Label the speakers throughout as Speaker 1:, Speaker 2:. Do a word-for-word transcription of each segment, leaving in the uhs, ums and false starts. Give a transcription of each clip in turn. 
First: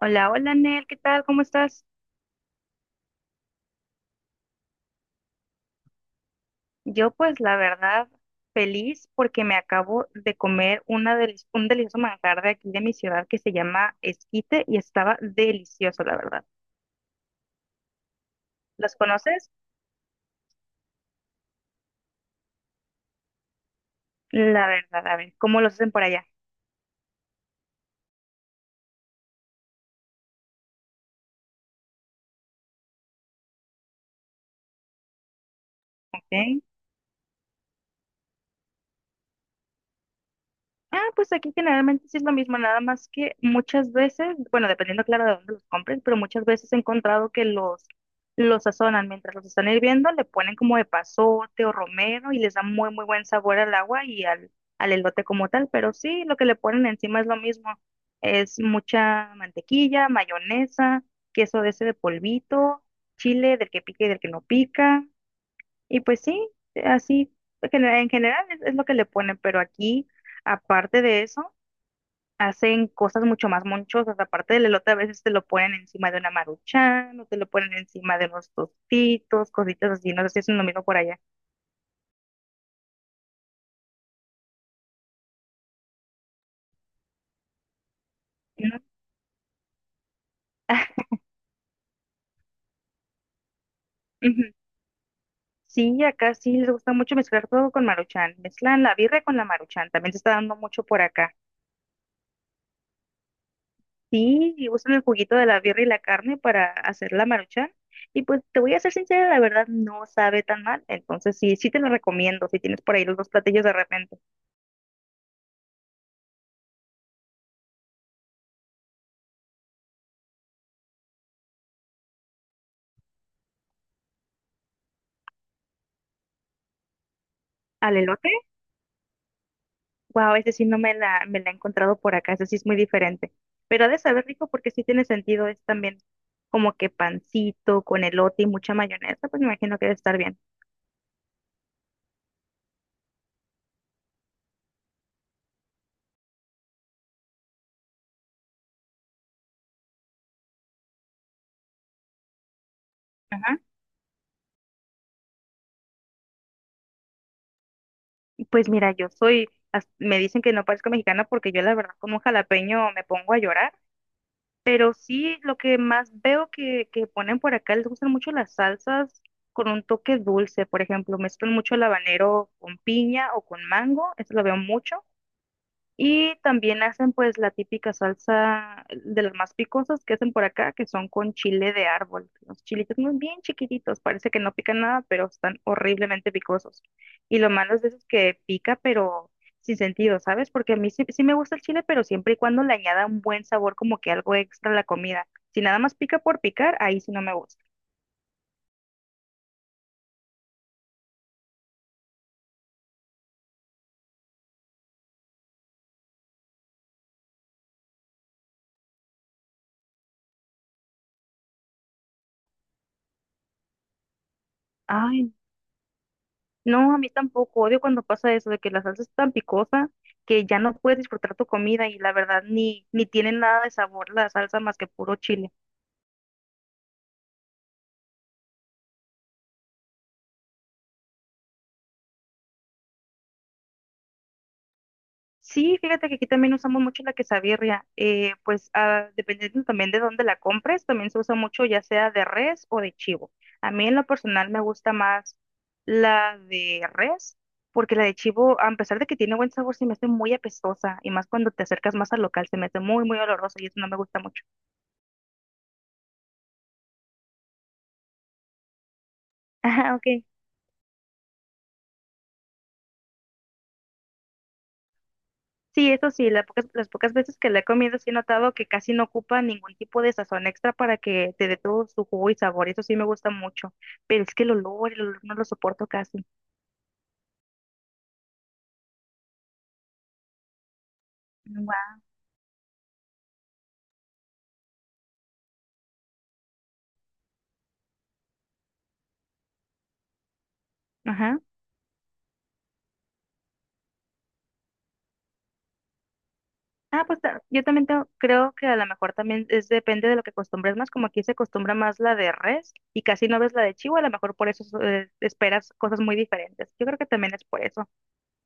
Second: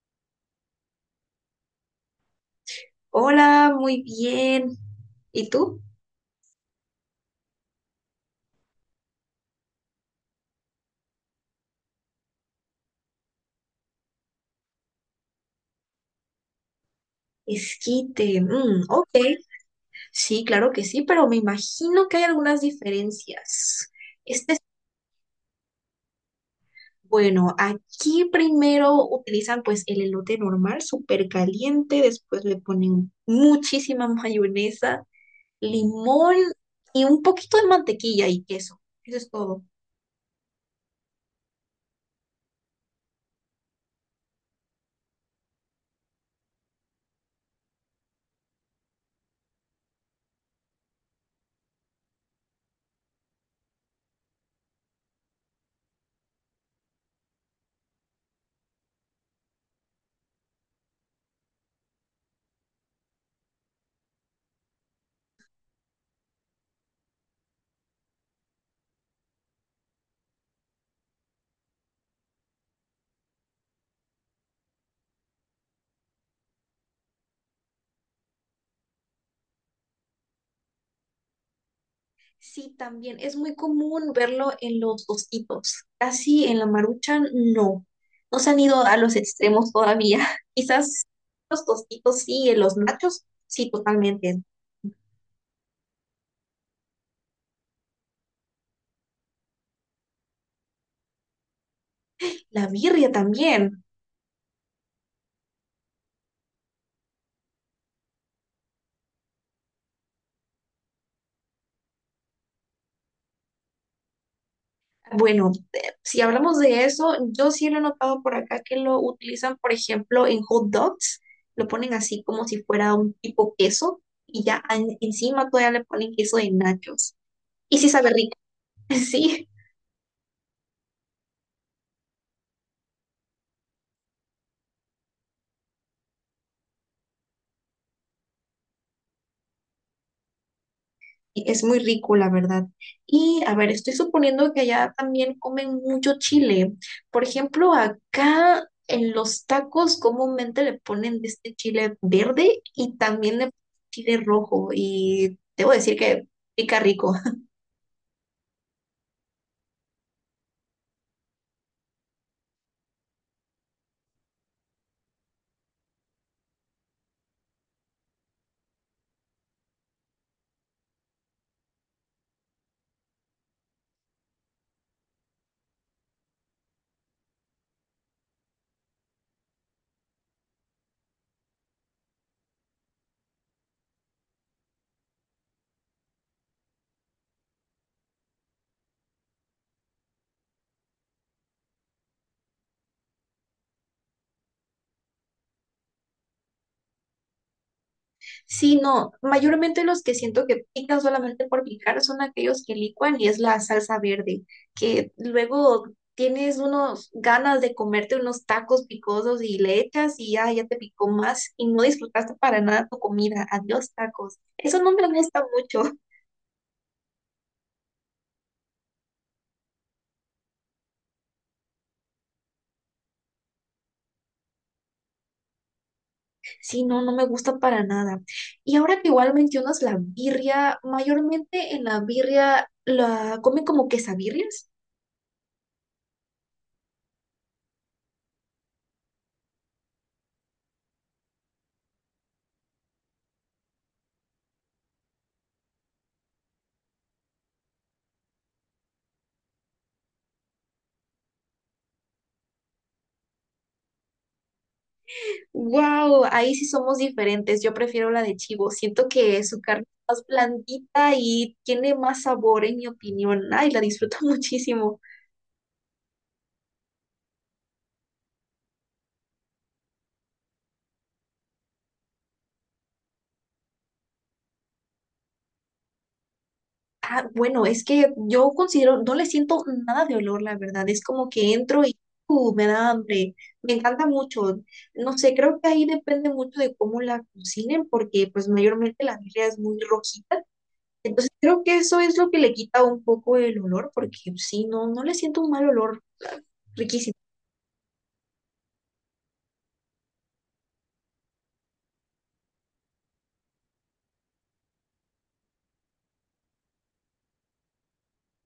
Speaker 1: Hola, hola Nel, ¿qué tal? ¿Cómo estás?
Speaker 2: Hola, muy bien. ¿Y tú?
Speaker 1: Yo pues la verdad feliz porque me acabo de comer una deli- un delicioso manjar de aquí de mi ciudad que se llama esquite y estaba delicioso, la verdad.
Speaker 2: Esquite. Mm,
Speaker 1: ¿Los
Speaker 2: ok,
Speaker 1: conoces?
Speaker 2: sí, claro que sí, pero me imagino que hay algunas diferencias. Este es,
Speaker 1: La verdad, a ver, ¿cómo los hacen por allá?
Speaker 2: bueno, aquí primero utilizan pues el elote normal, súper caliente, después le ponen muchísima mayonesa, limón
Speaker 1: ¿Ok?
Speaker 2: y un poquito de mantequilla y queso. Eso es todo.
Speaker 1: Ah, pues aquí generalmente sí es lo mismo, nada más que muchas veces, bueno, dependiendo claro de dónde los compren, pero muchas veces he encontrado que los, los sazonan mientras los están hirviendo, le ponen como de pasote o romero y les da muy, muy buen sabor al agua y al, al elote como tal, pero sí, lo que le ponen encima es lo mismo, es mucha mantequilla, mayonesa, queso de ese de polvito, chile del que pica y del que no pica, y pues sí, así genera- en general es, es lo que le ponen, pero aquí, aparte de eso, hacen cosas mucho más monchosas. Aparte del elote, a veces te lo ponen encima de una maruchan o te lo ponen encima de unos tostitos, cositas así. No sé si hacen lo mismo por allá.
Speaker 2: Sí, también es muy común verlo en los osquitos, casi en la marucha no. No se han
Speaker 1: ¿No?
Speaker 2: ido a los extremos todavía. Quizás los tostitos sí, en los nachos sí, totalmente.
Speaker 1: Ujú. Sí, acá sí les gusta mucho mezclar todo con maruchan. Mezclan la birria con la maruchan. También se está dando mucho por acá.
Speaker 2: La birria también.
Speaker 1: Sí, y usan el juguito de la birra y la carne para hacer la maruchan. Y pues te voy a ser sincera, la verdad no sabe tan mal. Entonces sí, sí te lo recomiendo si tienes por ahí los dos platillos de repente.
Speaker 2: Bueno, eh, si hablamos de eso, yo sí lo he notado por acá que lo utilizan, por ejemplo, en hot dogs. Lo ponen así como si fuera un tipo queso y ya en- encima todavía le ponen queso de nachos. Y sí
Speaker 1: Al
Speaker 2: sabe
Speaker 1: elote,
Speaker 2: rico, sí.
Speaker 1: wow, ese sí no me la, me la he encontrado por acá, ese sí es muy diferente. Pero ha de saber rico porque sí tiene sentido, es también como que pancito con elote y mucha mayonesa, pues me imagino que debe estar bien.
Speaker 2: Y Es muy rico, la verdad. Y a ver, estoy suponiendo que allá también comen mucho chile. Por ejemplo, acá en los tacos comúnmente le ponen de este chile verde y también de
Speaker 1: Ajá.
Speaker 2: chile rojo. Y debo decir que pica rico.
Speaker 1: Pues mira, yo soy, as- me dicen que no parezco mexicana porque yo la verdad con un jalapeño me pongo a llorar. Pero sí, lo que más veo que, que ponen por acá, les gustan mucho las salsas con un toque dulce, por ejemplo, mezclan mucho el habanero con piña o con mango, eso lo veo mucho, y también hacen pues la típica salsa de las más picosas que hacen por acá, que son con chile de árbol. Los chilitos muy bien chiquititos, parece que no pican nada, pero están horriblemente picosos. Y lo malo es de eso es que pica, pero sin sentido, ¿sabes? Porque a mí sí, sí me gusta el chile, pero siempre y cuando le añada un buen sabor, como que algo extra a la comida. Si nada más pica por picar, ahí sí no me gusta.
Speaker 2: Sí, no, mayormente los que siento que pican solamente por picar son aquellos que licuan y es la salsa verde, que luego tienes unos ganas de comerte unos tacos picosos y le echas y ya, ya te picó más y no disfrutaste para nada tu comida. Adiós, tacos. Eso no me
Speaker 1: Ay,
Speaker 2: gusta mucho.
Speaker 1: no, a mí tampoco. Odio cuando pasa eso, de que la salsa es tan picosa que ya no puedes disfrutar tu comida y la verdad ni, ni tiene nada de sabor la salsa más que puro chile.
Speaker 2: Sí, no, no me gusta para nada. Y ahora que igual mencionas la birria, mayormente en la birria la comen como quesabirrias.
Speaker 1: Sí, fíjate que aquí también usamos mucho la quesabirria. eh, pues ah, dependiendo también de dónde la compres, también se usa mucho ya sea de res o de chivo. A mí en lo personal me gusta más la de res, porque la de chivo, a pesar de que tiene buen sabor, se me hace muy apestosa y más cuando te acercas más al local, se me hace muy, muy oloroso y eso no me gusta mucho.
Speaker 2: Wow, ahí sí somos diferentes. Yo prefiero la de chivo. Siento que su carne
Speaker 1: Ajá,
Speaker 2: es más
Speaker 1: ok.
Speaker 2: blandita y tiene más sabor, en mi opinión. Ay, la disfruto muchísimo.
Speaker 1: Sí, eso sí, la pocas- las pocas veces que la he comido sí he notado que casi no ocupa ningún tipo de sazón extra para que te dé todo su jugo y sabor, eso sí me gusta mucho, pero es que el olor, el olor no lo soporto casi.
Speaker 2: Ah, bueno, es que yo considero, no le siento nada de olor, la verdad. Es como que entro
Speaker 1: Guau.
Speaker 2: y uh, me da hambre. Me encanta mucho. No sé, creo que ahí depende mucho de cómo la cocinen, porque pues mayormente la birria es muy rojita. Entonces
Speaker 1: Ajá.
Speaker 2: creo que eso es lo que le quita un poco el olor, porque pues, sí, no, no le siento un mal olor.
Speaker 1: Ah,
Speaker 2: Riquísimo.
Speaker 1: pues ta- yo también tengo- creo que a lo mejor también es depende de lo que acostumbres más, como aquí se acostumbra más la de res y casi no ves la de chivo, a lo mejor por eso eh, esperas cosas muy diferentes. Yo creo que también es por eso.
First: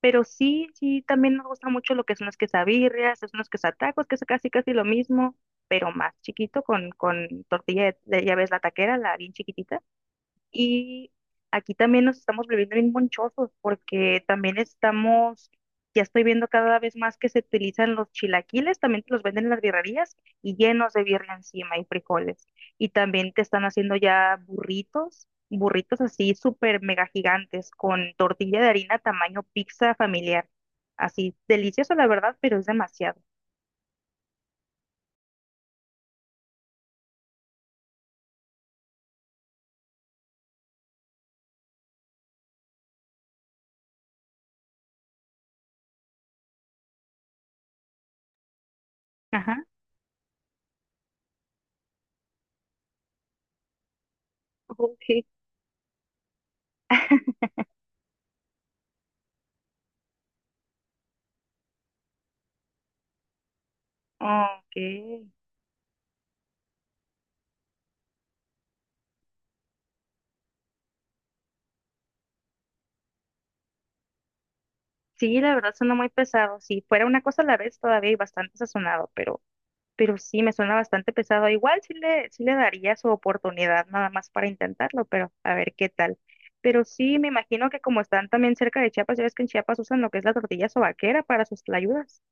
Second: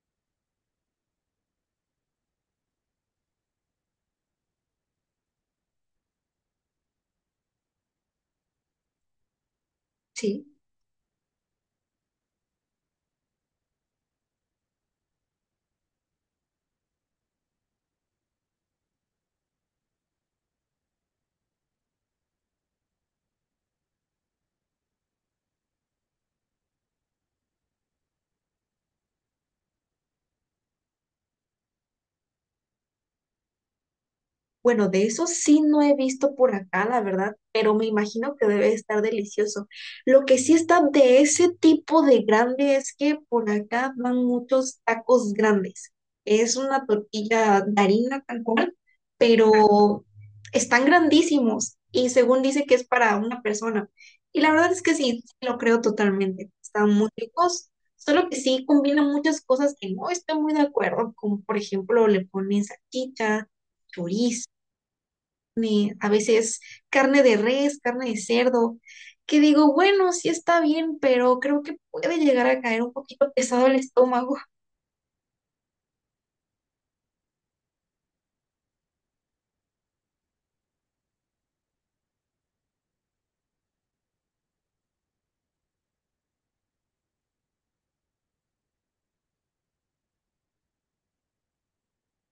Speaker 1: Pero sí, sí, también nos gusta mucho lo que son las quesabirrias, los unos quesatacos, que es casi casi lo mismo, pero más chiquito con, con tortilla de, de- ya ves, la taquera, la bien chiquitita.
Speaker 2: Sí.
Speaker 1: Y aquí también nos estamos volviendo bien monchosos porque también estamos, ya estoy viendo cada vez más que se utilizan los chilaquiles, también te los venden en las birrerías y llenos de birria encima y frijoles. Y también te están haciendo ya burritos, burritos así súper mega gigantes con tortilla de harina tamaño pizza familiar. Así, delicioso la verdad, pero es demasiado.
Speaker 2: Bueno, de eso sí no he visto por acá, la verdad, pero me imagino que debe estar delicioso. Lo que sí está de ese tipo de grande es que por acá van muchos tacos grandes. Es una tortilla de harina tal cual,
Speaker 1: Ajá.
Speaker 2: pero están grandísimos y según dice que es para una persona. Y la verdad es que
Speaker 1: Ok.
Speaker 2: sí, sí lo creo totalmente. Están muy ricos, solo que sí combinan muchas cosas que no estoy muy de acuerdo, como por ejemplo le ponen salchicha, chorizo,
Speaker 1: Ok.
Speaker 2: ni a veces carne de res, carne de cerdo, que digo, bueno, sí está bien, pero creo que puede llegar a caer un poquito pesado el estómago.
Speaker 1: Sí, la verdad suena muy pesado. Si fuera una cosa a la vez, todavía hay bastante sazonado, pero pero sí me suena bastante pesado. Igual sí le, sí le daría su oportunidad nada más para intentarlo, pero a ver qué tal. Pero sí, me imagino que como están también cerca de Chiapas, ya ves que en Chiapas usan lo que es la tortilla sobaquera para sus tlayudas.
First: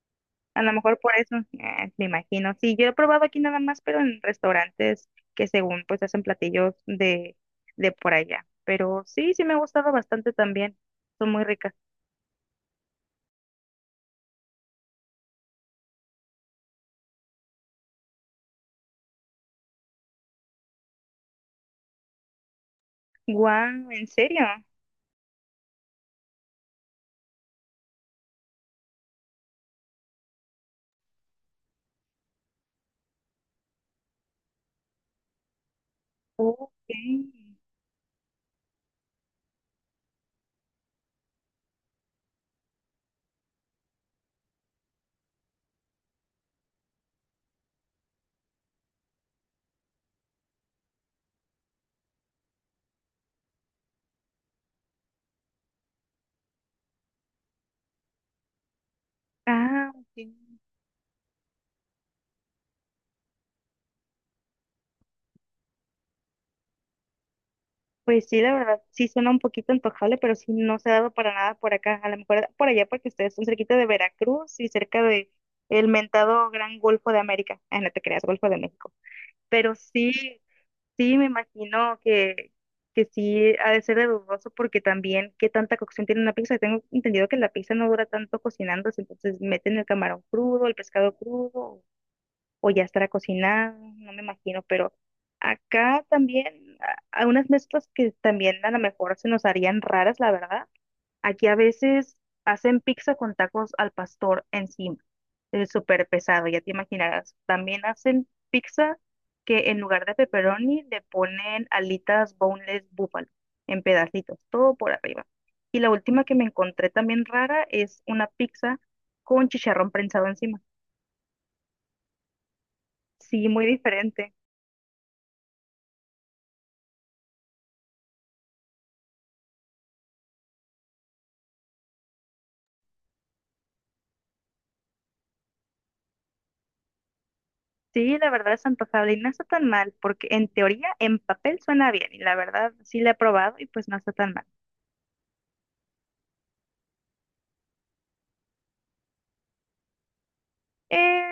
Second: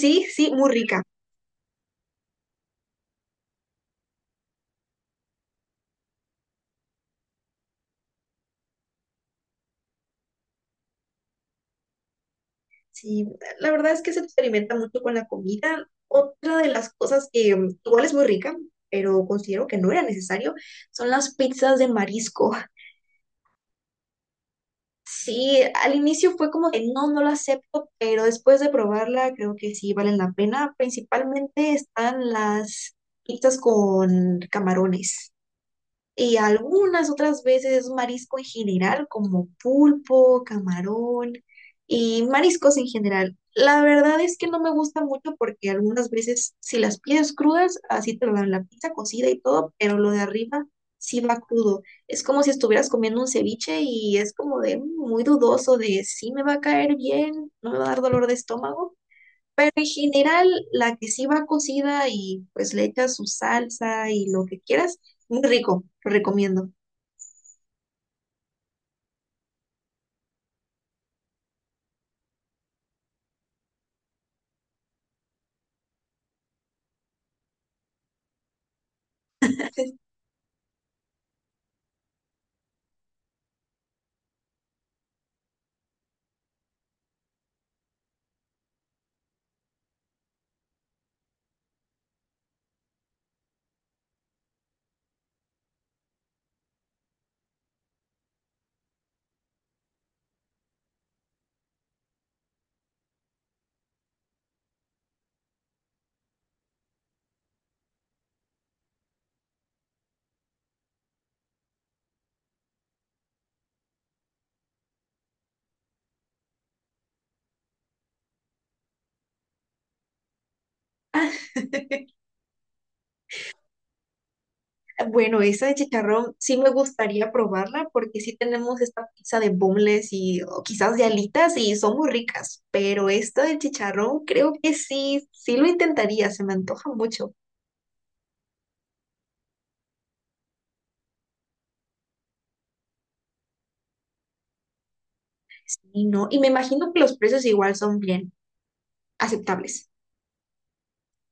Speaker 2: Sí, sí,
Speaker 1: A
Speaker 2: muy
Speaker 1: lo mejor
Speaker 2: rica.
Speaker 1: por eso, eh, me imagino. Sí, yo he probado aquí nada más, pero en restaurantes que según pues hacen platillos de, de por allá. Pero sí, sí me ha gustado bastante también. Son muy ricas.
Speaker 2: Sí, la verdad es que se experimenta mucho con la comida. Otra de las cosas que mm, igual es muy rica, pero considero que no era necesario, son las pizzas de marisco.
Speaker 1: Guau, ¿en serio?
Speaker 2: Sí, al inicio fue como que no, no lo acepto, pero después de probarla creo que sí valen la pena. Principalmente están las pizzas con camarones. Y
Speaker 1: Ok.
Speaker 2: algunas otras veces es marisco en general, como pulpo, camarón y mariscos en general. La verdad es que no me gusta mucho porque algunas veces si las pides crudas, así te lo dan la pizza cocida y todo, pero lo de arriba sí va crudo. Es como si estuvieras comiendo un ceviche y es como de "Mm, muy dudoso de si me va a caer bien, no me va a dar dolor de estómago". Pero en
Speaker 1: Ah, ok.
Speaker 2: general, la que sí va cocida y pues le echas su salsa y lo que quieras, muy rico, lo recomiendo.
Speaker 1: Pues sí, la verdad, sí suena un poquito antojable, pero sí no se ha dado para nada por acá. A lo mejor por allá porque ustedes son cerquita de Veracruz y cerca de el mentado Gran Golfo de América. Ah, no te creas, Golfo de México. Pero sí, sí me imagino que, que sí ha de ser de dudoso porque también qué tanta cocción tiene una pizza. Tengo entendido que la pizza no dura tanto cocinándose, entonces meten el camarón crudo, el pescado crudo o ya estará cocinado, no me imagino, pero acá también a- hay unas mezclas que también a lo mejor se nos harían raras, la verdad. Aquí a veces hacen pizza con tacos al pastor encima, es súper pesado, ya te imaginarás. También hacen pizza que en lugar de pepperoni le ponen alitas boneless búfalo en pedacitos, todo por arriba. Y la última que me encontré también rara es una pizza con chicharrón prensado encima.
Speaker 2: Ah,
Speaker 1: Sí, muy diferente.
Speaker 2: bueno, esa de chicharrón sí me gustaría probarla porque sí tenemos esta pizza de boneless y o quizás de alitas y son muy ricas, pero esta de chicharrón creo que sí, sí lo intentaría, se me antoja mucho.
Speaker 1: Sí, la verdad es antojable y no está tan mal, porque en teoría, en papel suena bien, y la verdad sí la he probado y pues no está tan mal.
Speaker 2: Y no, y me imagino que los precios igual son bien aceptables.
Speaker 1: Eh,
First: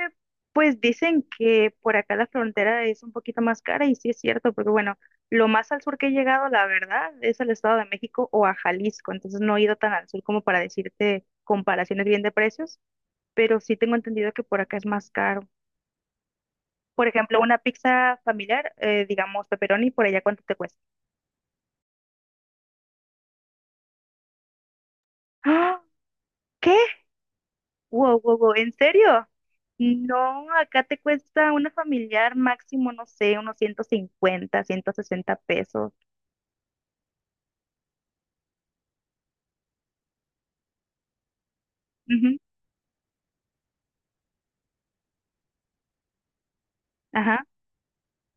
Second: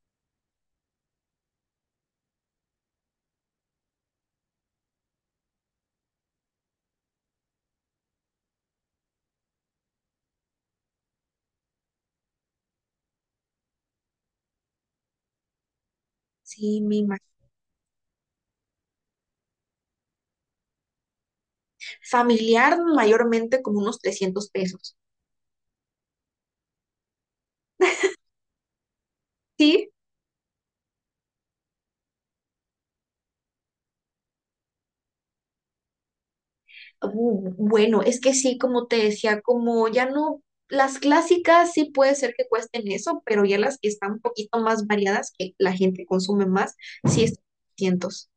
Speaker 1: pues dicen que por acá la frontera es un poquito más cara y sí es cierto, porque bueno, lo más al sur que he llegado, la verdad, es al Estado de México o a Jalisco, entonces no he ido tan al sur como para decirte comparaciones bien de precios, pero sí tengo entendido que por acá es más caro.
Speaker 2: Sí, me
Speaker 1: Por
Speaker 2: imagino.
Speaker 1: ejemplo, una pizza familiar, eh, digamos pepperoni, por allá ¿cuánto te cuesta?
Speaker 2: Familiar mayormente como unos trescientos pesos.
Speaker 1: ¡Ah! ¿Qué? Wow, wow, wow, ¿en serio?
Speaker 2: Sí.
Speaker 1: No, acá te cuesta una familiar máximo, no sé, unos ciento cincuenta, ciento sesenta pesos.
Speaker 2: Bu- Bueno, es que sí, como te decía, como ya no, las clásicas sí puede ser
Speaker 1: Ujú,
Speaker 2: que cuesten eso, pero ya las que están un poquito más variadas, que la gente consume más, sí están
Speaker 1: ajá.
Speaker 2: cientos.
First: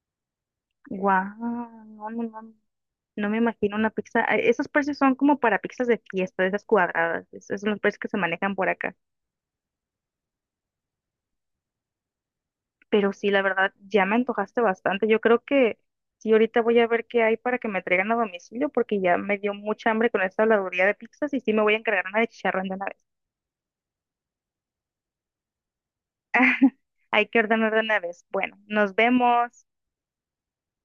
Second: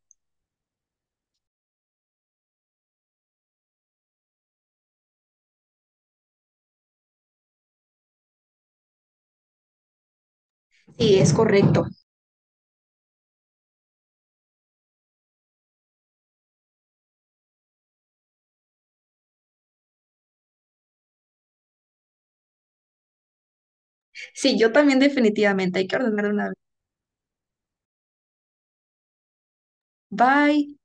Speaker 1: Guau, no, no, no. No me imagino una pizza. ah, Esos precios son como para pizzas de fiesta, de esas cuadradas. Esos son los precios que se manejan por acá.
Speaker 2: Sí, es correcto.
Speaker 1: Pero sí, la verdad, ya me antojaste bastante. Yo creo que sí, ahorita voy a ver qué hay para que me traigan a domicilio, porque ya me dio mucha hambre con esta habladuría de pizzas y sí me voy a encargar una de chicharrón de una vez.
Speaker 2: Sí, yo también definitivamente hay que ordenar una vez.
Speaker 1: Hay que ordenar de una vez. Bueno, nos vemos.
Speaker 2: Bye.